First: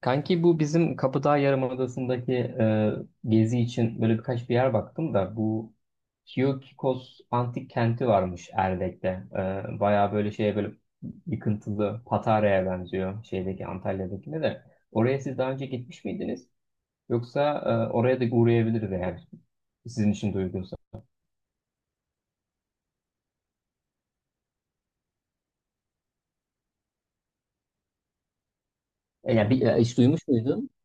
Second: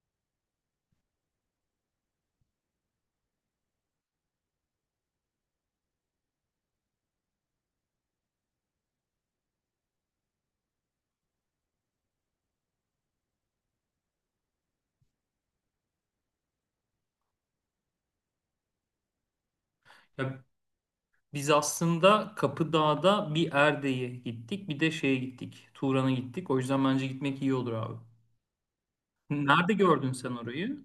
Kanki bu bizim Kapıdağ Yarımadası'ndaki gezi için böyle birkaç bir yer baktım da bu Kiyokikos antik kenti varmış Erdek'te. Bayağı böyle şeye böyle yıkıntılı Patara'ya benziyor şeydeki Antalya'dakine de. Oraya siz daha önce gitmiş miydiniz? Yoksa oraya da uğrayabiliriz eğer sizin için de Ya uygunsa. biz aslında Kapıdağ'da bir Erde'ye gittik, bir de şeye gittik. Turan'a gittik. O yüzden bence gitmek iyi olur abi. Yani bir, Nerede hiç gördün duymuş sen muydun? orayı?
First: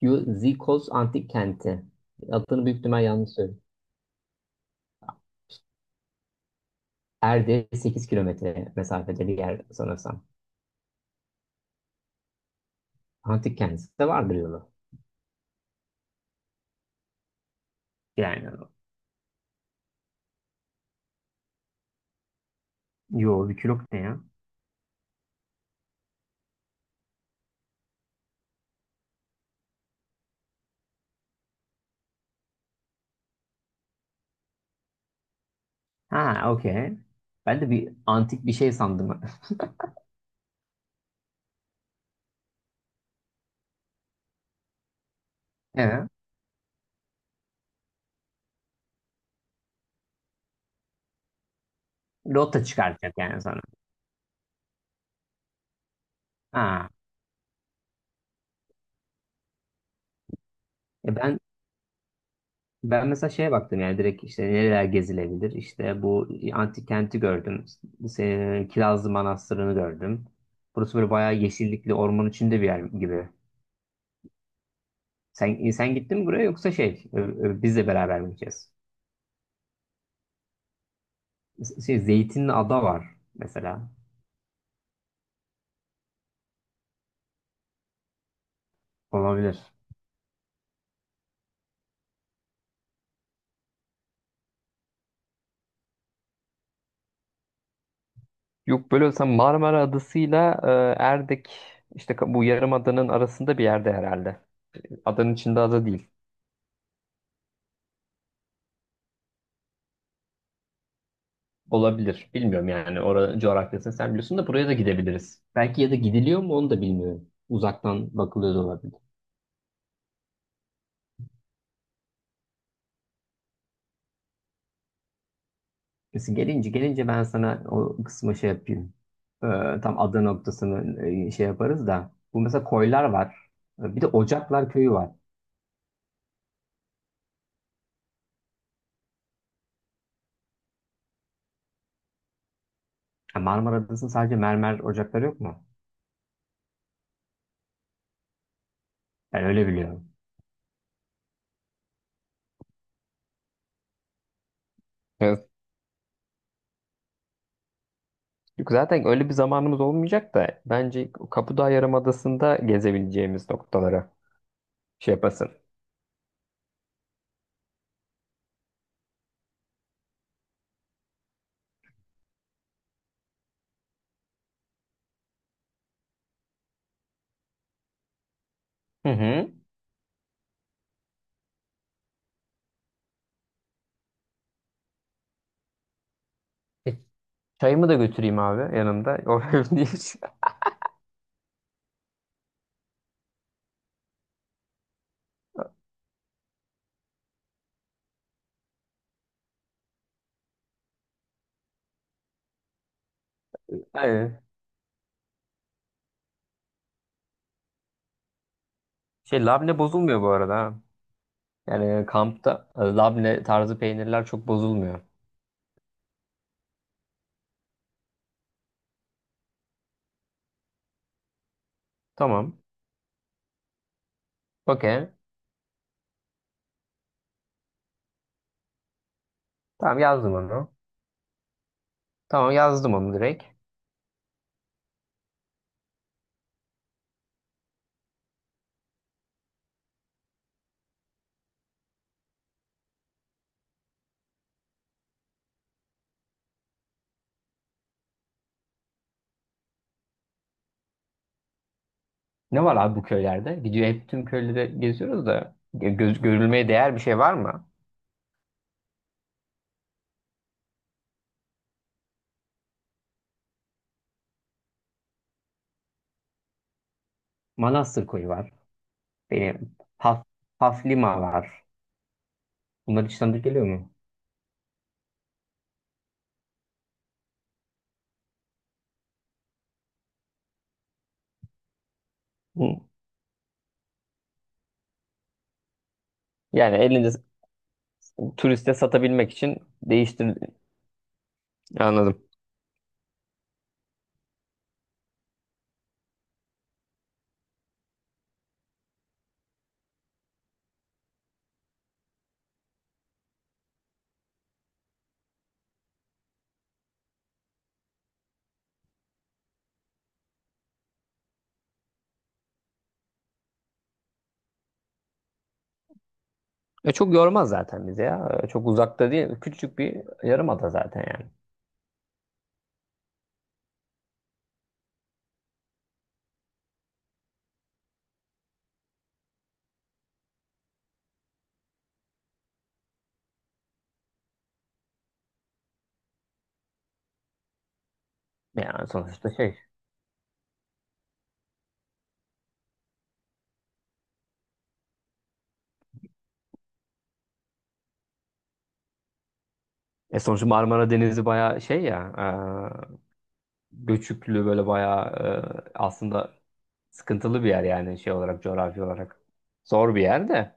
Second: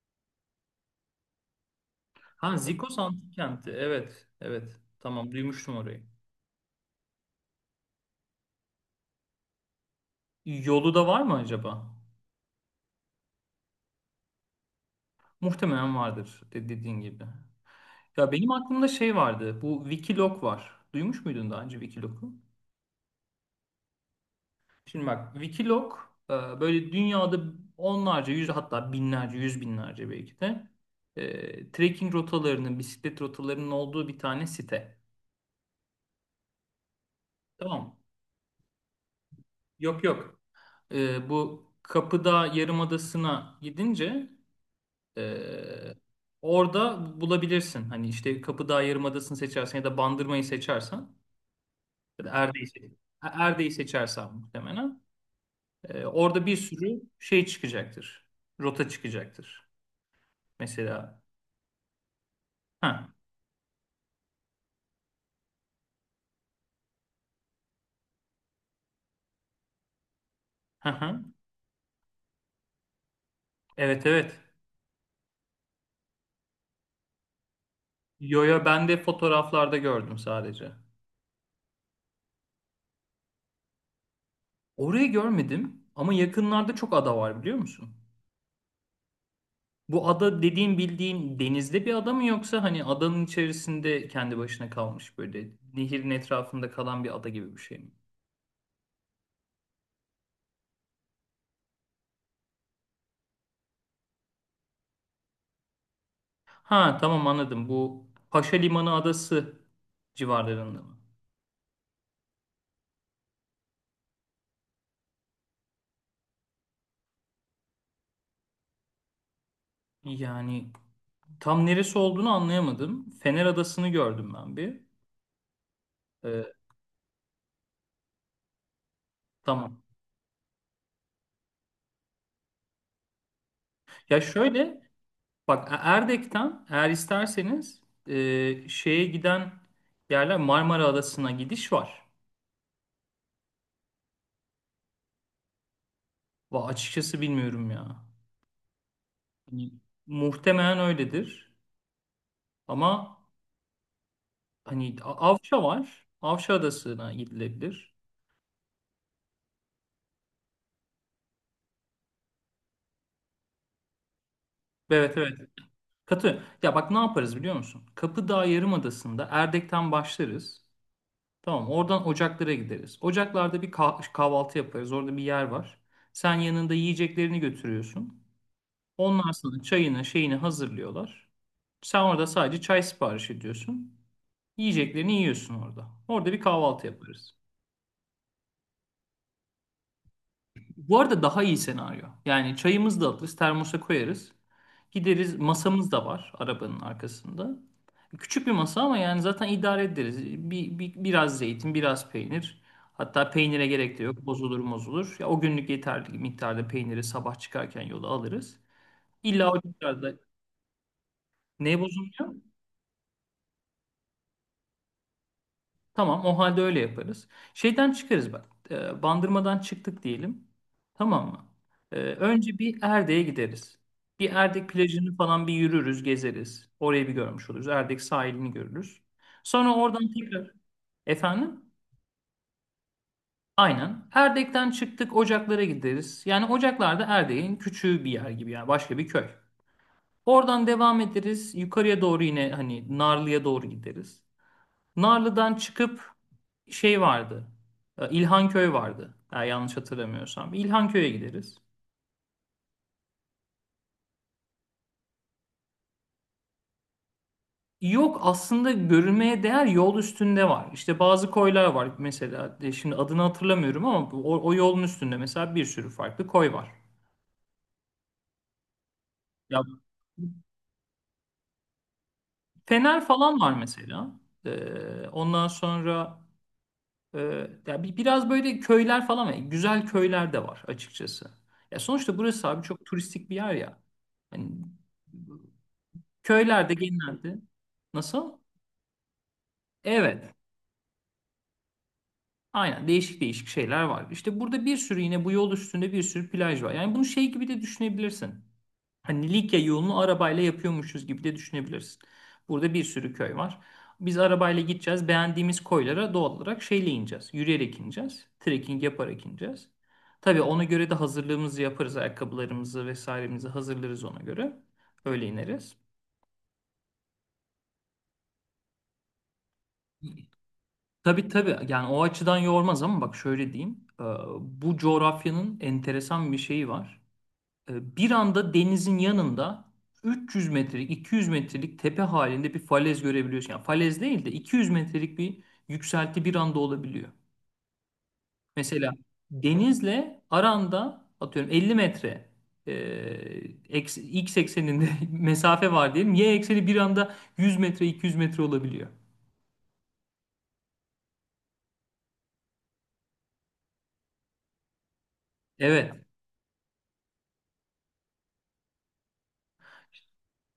Kiyikos Antik Kenti. Ha Adını büyük Zikos ihtimal yanlış Antik söyledim. Kenti. Evet, evet. Tamam duymuştum orayı. Erde 8 kilometre mesafede bir yer sanırsam. Yolu da var mı acaba? Antik kendisi de vardır yolu. Muhtemelen vardır dediğin gibi. Ya Yani benim aklımda şey vardı. Bu Wikiloc var. Duymuş muydun daha önce Wikiloc'u? yo bir kilok ne ya? Şimdi bak Wikiloc e, böyle dünyada onlarca yüz hatta binlerce yüz binlerce belki de trekking rotalarının bisiklet rotalarının olduğu bir tane site. Ha okey. Ben de Tamam bir mı? antik bir şey sandım. Yok yok. Bu Kapıdağ Yarımadası'na gidince e, Evet. orada bulabilirsin. Hani işte Kapıdağ Yarımadası'nı seçersen ya da Bandırma'yı seçersen ya da Rota çıkartacak yani sana. Erde'yi seçersen muhtemelen orada bir Ha. sürü şey çıkacaktır. Rota çıkacaktır. E Mesela. ben Ha, ben mesela şeye baktım yani direkt işte nereler gezilebilir. İşte bu antik kenti gördüm. Se- Kirazlı Manastırı'nı gördüm. ha, Burası böyle ha. bayağı yeşillikli orman içinde bir yer gibi. Evet, evet. Sen gittin mi buraya yoksa şey ö- ö- bizle beraber mi Yo yo gideceğiz? ben de fotoğraflarda gördüm sadece. Şey Zeytinli ada var mesela Orayı görmedim ama yakınlarda çok ada var biliyor musun? olabilir. Bu ada dediğin bildiğin denizde bir ada mı yoksa hani adanın içerisinde kendi başına kalmış böyle nehirin etrafında kalan bir ada gibi bir şey mi? Yok böyle olsa Marmara Adası'yla Erdek işte ka- bu yarımadanın arasında bir yerde herhalde. Adanın içinde ada değil. Ha tamam anladım. Bu Paşa Limanı adası civarlarında mı? Olabilir. Bilmiyorum yani. Oranın coğrafyasını sen biliyorsun da buraya da gidebiliriz. Belki ya da gidiliyor mu onu da bilmiyorum. Uzaktan bakılıyor da olabilir. Yani tam neresi olduğunu anlayamadım. Fener Adası'nı gördüm ben bir. Neyse Ee, gelince ben sana o kısma şey yapayım. E, tamam. Tam ada noktasını şey yaparız da. Bu mesela koylar var. Bir de Ya Ocaklar şöyle, Köyü var. bak, Erdek'ten eğer isterseniz şeye giden yerler Marmara Adası'na gidiş var. Ha, Marmara Adası'nın sadece mermer ocakları yok mu? Va açıkçası bilmiyorum ya. Ben öyle Hani biliyorum. muhtemelen öyledir. Ama hani Avşa var. Avşa Adası'na gidilebilir. Yok, zaten öyle bir zamanımız olmayacak da bence Kapıdağ Yarımadası'nda gezebileceğimiz noktalara şey Evet, evet. yapasın. Katı. Ya bak ne yaparız biliyor musun? Kapıdağ Yarımadası'nda Erdek'ten başlarız. Tamam, oradan Ocaklar'a gideriz. Ocaklar'da bir kahvaltı yaparız. Orada bir yer var. Sen yanında yiyeceklerini götürüyorsun. Hı Onlar hı. sana çayını şeyini hazırlıyorlar. Sen orada sadece çay sipariş ediyorsun. Yiyeceklerini yiyorsun orada. Orada bir kahvaltı E, yaparız. Çayımı da götüreyim abi yanımda. O önemli değil. Bu arada daha iyi senaryo. Yani çayımızı da alırız, termosa koyarız. Gideriz, masamız da var arabanın arkasında. Küçük bir masa ama yani zaten idare ederiz. Biraz zeytin, biraz peynir. Hatta peynire gerek de yok. Aynen. Bozulur bozulur. Ya o günlük yeterli miktarda peyniri sabah çıkarken yola alırız. Şey İlla o labne miktarda bozulmuyor bu arada. Ha. ne Yani bozulmuyor? kampta labne tarzı peynirler çok bozulmuyor. Tamam, o halde öyle yaparız. Şeyden çıkarız bak. Bandırmadan çıktık diyelim. Tamam mı? Önce Tamam. bir Erdek'e gideriz. Bir Erdek Okey. plajını falan bir yürürüz, gezeriz. Orayı bir görmüş oluruz. Erdek sahilini görürüz. Sonra Tamam oradan yazdım tekrar onu. efendim Tamam yazdım onu direkt. aynen Erdek'ten çıktık, Ocaklar'a gideriz. Yani Ocaklar da Erdek'in küçüğü bir yer gibi yani başka bir köy. Oradan devam ederiz. Yukarıya doğru yine hani Narlı'ya doğru gideriz. Narlı'dan çıkıp şey vardı. İlhanköy vardı. Eğer yanlış hatırlamıyorsam. İlhanköy'e gideriz. Ne var abi bu köylerde? Gidiyor hep tüm köyleri geziyoruz da gö- göz, görülmeye değer bir şey var mı? Yok aslında görülmeye değer yol üstünde var. İşte bazı koylar var mesela. Şimdi adını hatırlamıyorum ama o yolun üstünde mesela bir sürü farklı koy var. Manastır koyu var. Ya Benim Haf- Haflima var. Bunlar Fener falan işten var geliyor mu? mesela. Ondan sonra e, ya biraz böyle köyler falan var. Güzel köyler de var açıkçası. Ya sonuçta burası abi Hı. çok turistik bir yer ya. Hani köylerde Yani elinde genelde nasıl? turiste satabilmek için Evet. değiştir anladım. Aynen değişik değişik şeyler var. İşte burada bir sürü yine bu yol üstünde bir sürü plaj var. Yani bunu şey gibi de düşünebilirsin. Hani Likya yolunu arabayla yapıyormuşuz gibi de düşünebilirsin. Burada bir sürü köy var. Biz arabayla gideceğiz. Beğendiğimiz koylara doğal olarak şeyle ineceğiz. Yürüyerek ineceğiz. Trekking yaparak ineceğiz. Tabii ona göre de hazırlığımızı yaparız. Ayakkabılarımızı vesairemizi hazırlarız ona göre. Öyle ineriz. E çok yormaz zaten bizi ya. E çok uzakta değil. Küçücük bir yarımada zaten Tabii yani. tabii yani o açıdan yormaz ama bak şöyle diyeyim. Bu coğrafyanın enteresan bir şeyi var. Bir anda denizin yanında 300 metrelik 200 metrelik tepe halinde bir falez görebiliyorsun. Yani falez değil de 200 metrelik bir yükselti bir anda olabiliyor. Yani Mesela sonuçta şey. denizle aranda atıyorum 50 metre e, x ekseninde mesafe var diyelim. Y ekseni bir anda 100 metre 200 metre olabiliyor. E sonuçta Marmara Denizi bayağı şey ya. e, Göçüklü böyle bayağı Evet. aslında sıkıntılı bir yer yani şey olarak coğrafi olarak. Zor bir yer de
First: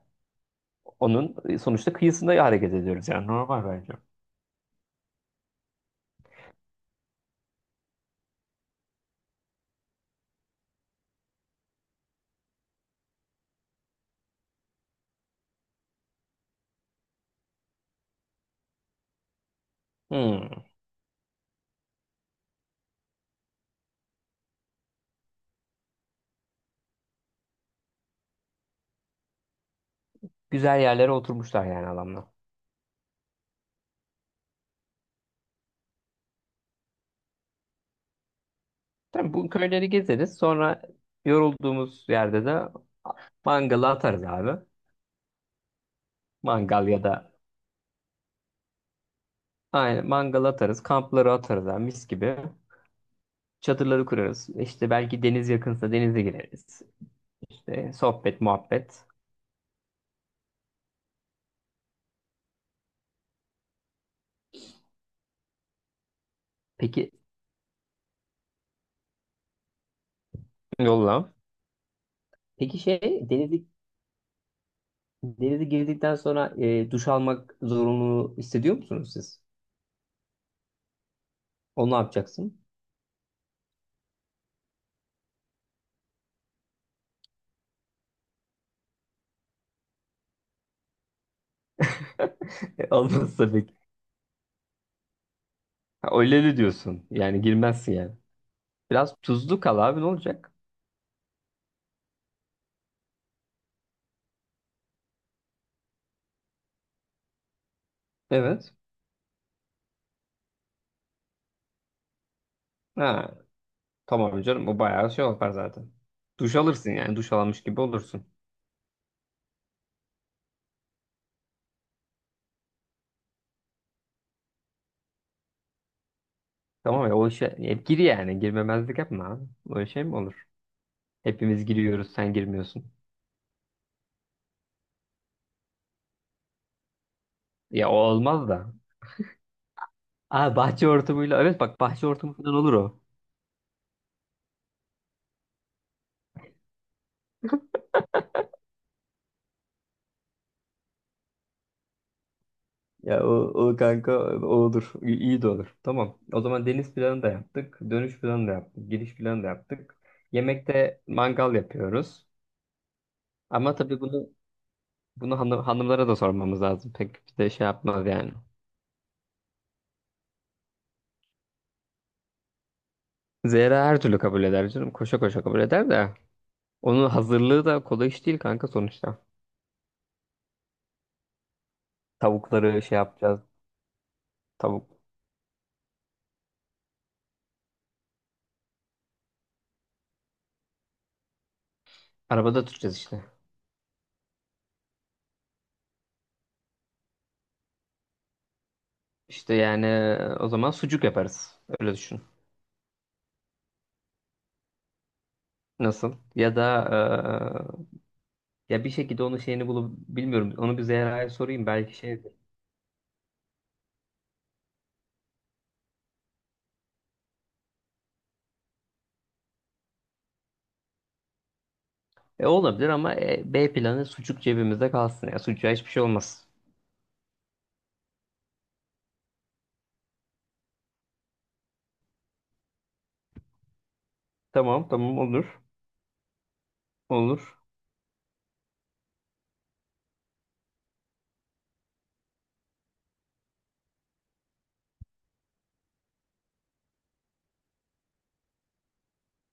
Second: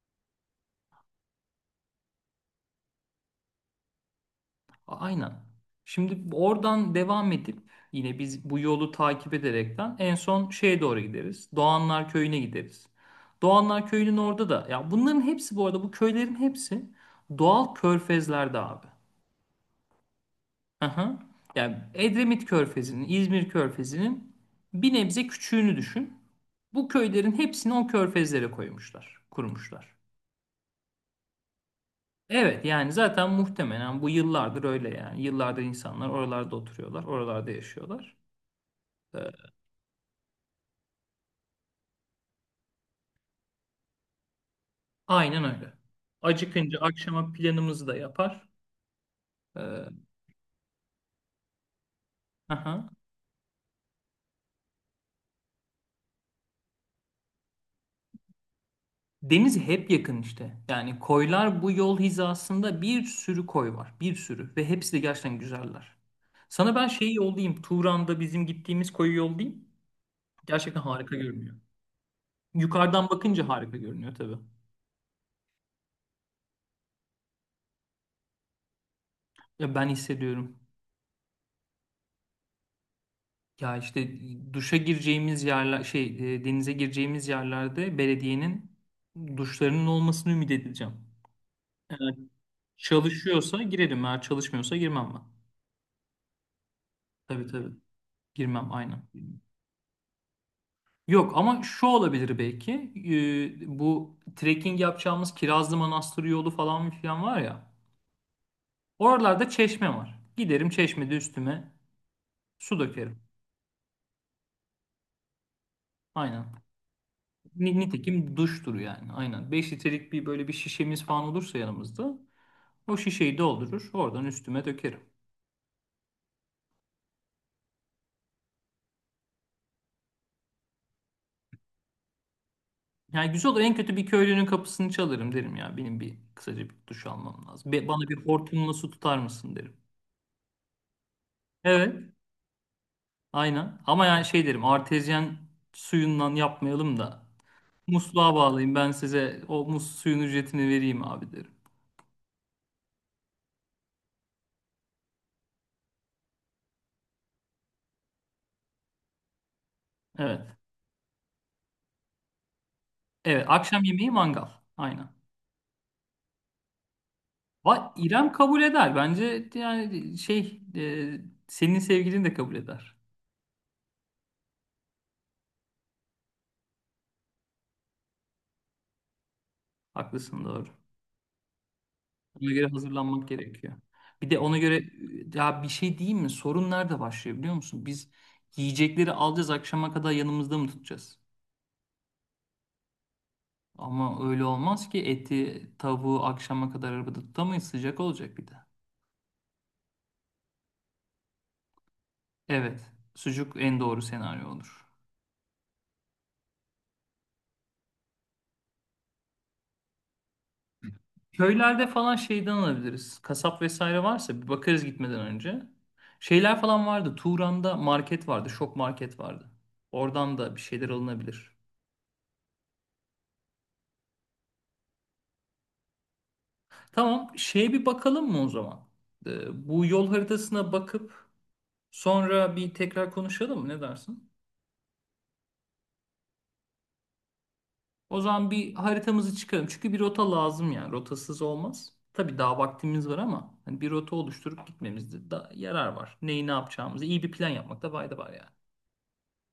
onun sonuçta kıyısında hareket ediyoruz yani normal bence. Aynen. Şimdi oradan devam edip yine biz bu yolu takip ederekten en son şeye doğru gideriz. Doğanlar Köyü'ne gideriz. Doğanlar Köyü'nün orada da ya bunların hepsi bu arada bu köylerin hepsi doğal körfezlerde abi. Hı. Aha. Yani Edremit Körfezi'nin, İzmir Körfezi'nin bir nebze küçüğünü düşün. Bu köylerin hepsini o körfezlere koymuşlar, kurmuşlar. Güzel yerlere oturmuşlar yani adamlar. Evet yani zaten muhtemelen bu yıllardır öyle yani. Yıllardır insanlar oralarda oturuyorlar, oralarda yaşıyorlar. Tabii bu Ee, köyleri gezeriz. Sonra yorulduğumuz yerde de mangalı atarız abi. Aynen öyle. Acıkınca Mangal ya da akşama planımızı da yapar. Ee, aynen mangal atarız. Kampları atarız abi mis gibi. aha. Çadırları kurarız. İşte belki deniz yakınsa denize gireriz. İşte sohbet, muhabbet. Deniz hep yakın işte. Yani koylar bu yol hizasında bir sürü koy var. Bir sürü. Ve hepsi de gerçekten güzeller. Sana ben Peki şeyi yollayayım. Turan'da bizim gittiğimiz koyu yollayayım. Gerçekten harika yolla. görünüyor. Peki Yukarıdan şey bakınca denizi harika görünüyor tabii. denize girdikten sonra duş almak zorunluluğu hissediyor musunuz siz? Ya ben hissediyorum. Onu ne yapacaksın? Ya işte duşa gireceğimiz yerler denize gireceğimiz yerlerde belediyenin duşlarının olmasını ümit edeceğim. Evet. Olmaz Çalışıyorsa tabii ki. girelim, eğer çalışmıyorsa girmem ben. Ha, öyle de diyorsun. Yani Tabii tabii. girmezsin yani. Girmem aynen. Biraz tuzlu kal abi ne olacak? Yok ama şu olabilir belki. Bu trekking yapacağımız Kirazlı Manastır yolu falan filan var ya. Evet. Oralarda çeşme var. Giderim çeşmede üstüme su dökerim. Ha, tamam canım o bayağı şey yapar zaten. Aynen. Duş alırsın yani duş almış gibi olursun. Nitekim duştur yani. Aynen. 5 litrelik bir böyle bir şişemiz falan olursa yanımızda o şişeyi doldurur. Oradan üstüme dökerim. Tamam ya o işe hep gir yani girmemezlik yapma abi. Öyle şey mi olur? Hepimiz giriyoruz sen girmiyorsun. Yani güzel olur. En kötü bir köylünün kapısını çalarım derim ya. Benim bir kısaca bir duş almam lazım. Ya o Bana bir olmaz hortumla da. su tutar mısın derim. Aa bahçe hortumuyla evet bak Evet. bahçe hortumu falan olur o. Aynen. Ama yani şey derim. Artezyen suyundan yapmayalım da musluğa bağlayayım. Ben size o mus suyun ücretini vereyim abi derim. Ya o, o kanka o olur. İyi iyi de olur. Tamam. O zaman deniz planı da yaptık. Dönüş planı da yaptık. Giriş planı da yaptık. Evet. Yemekte mangal yapıyoruz. Evet. Ama Akşam tabii yemeği bunu mangal. Aynen. bunu hanım, hanımlara da sormamız lazım. Pek bir de şey Va yapmaz İrem yani. kabul eder. Bence yani şey senin sevgilin de kabul eder. Zehra her türlü kabul eder canım. Koşa koşa kabul eder de. Onun hazırlığı da kolay iş değil kanka sonuçta. Haklısın doğru. Ona göre Tavukları şey hazırlanmak yapacağız. gerekiyor. Bir de ona göre Tavuk. ya bir şey diyeyim mi? Sorun nerede başlıyor biliyor musun? Biz yiyecekleri alacağız akşama kadar yanımızda mı tutacağız? Arabada tutacağız işte. Ama öyle olmaz ki eti, tavuğu akşama kadar arabada tutamayız. Sıcak olacak bir de. İşte yani o zaman sucuk yaparız. Öyle düşün. Evet, sucuk en doğru senaryo olur. Nasıl? Ya da ya bir şekilde onun şeyini bulup bilmiyorum. Onu bir Zehra'ya sorayım Köylerde belki falan şeydir. şeyden alabiliriz. Kasap vesaire varsa bir bakarız gitmeden önce. Şeyler falan vardı. Turan'da market vardı. Şok market vardı. Oradan da bir şeyler alınabilir. Olabilir ama B planı sucuk cebimizde kalsın. Ya sucuğa hiçbir şey olmaz. Tamam, şeye bir bakalım mı o zaman? Bu yol haritasına bakıp sonra bir tekrar konuşalım mı? Ne dersin? Tamam tamam olur. Olur. O zaman bir haritamızı çıkaralım. Çünkü bir rota lazım yani. Rotasız olmaz. Tabii daha vaktimiz var ama hani bir rota oluşturup gitmemizde da yarar var. Neyi ne yapacağımızı iyi bir plan yapmakta fayda var yani.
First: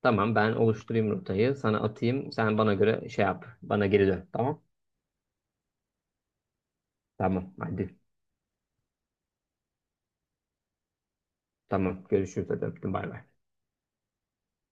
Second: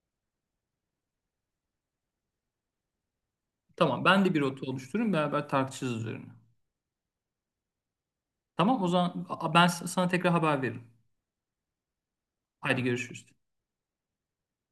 Tamam ben oluşturayım rotayı. Sana atayım. Sen bana göre şey yap. Bana Tamam, geri ben dön. de bir Tamam. rota oluştururum beraber tartışırız üzerine. Tamam hadi. Tamam, o zaman ben sana tekrar haber veririm. Tamam görüşürüz hadi Haydi öptüm bay bay. görüşürüz.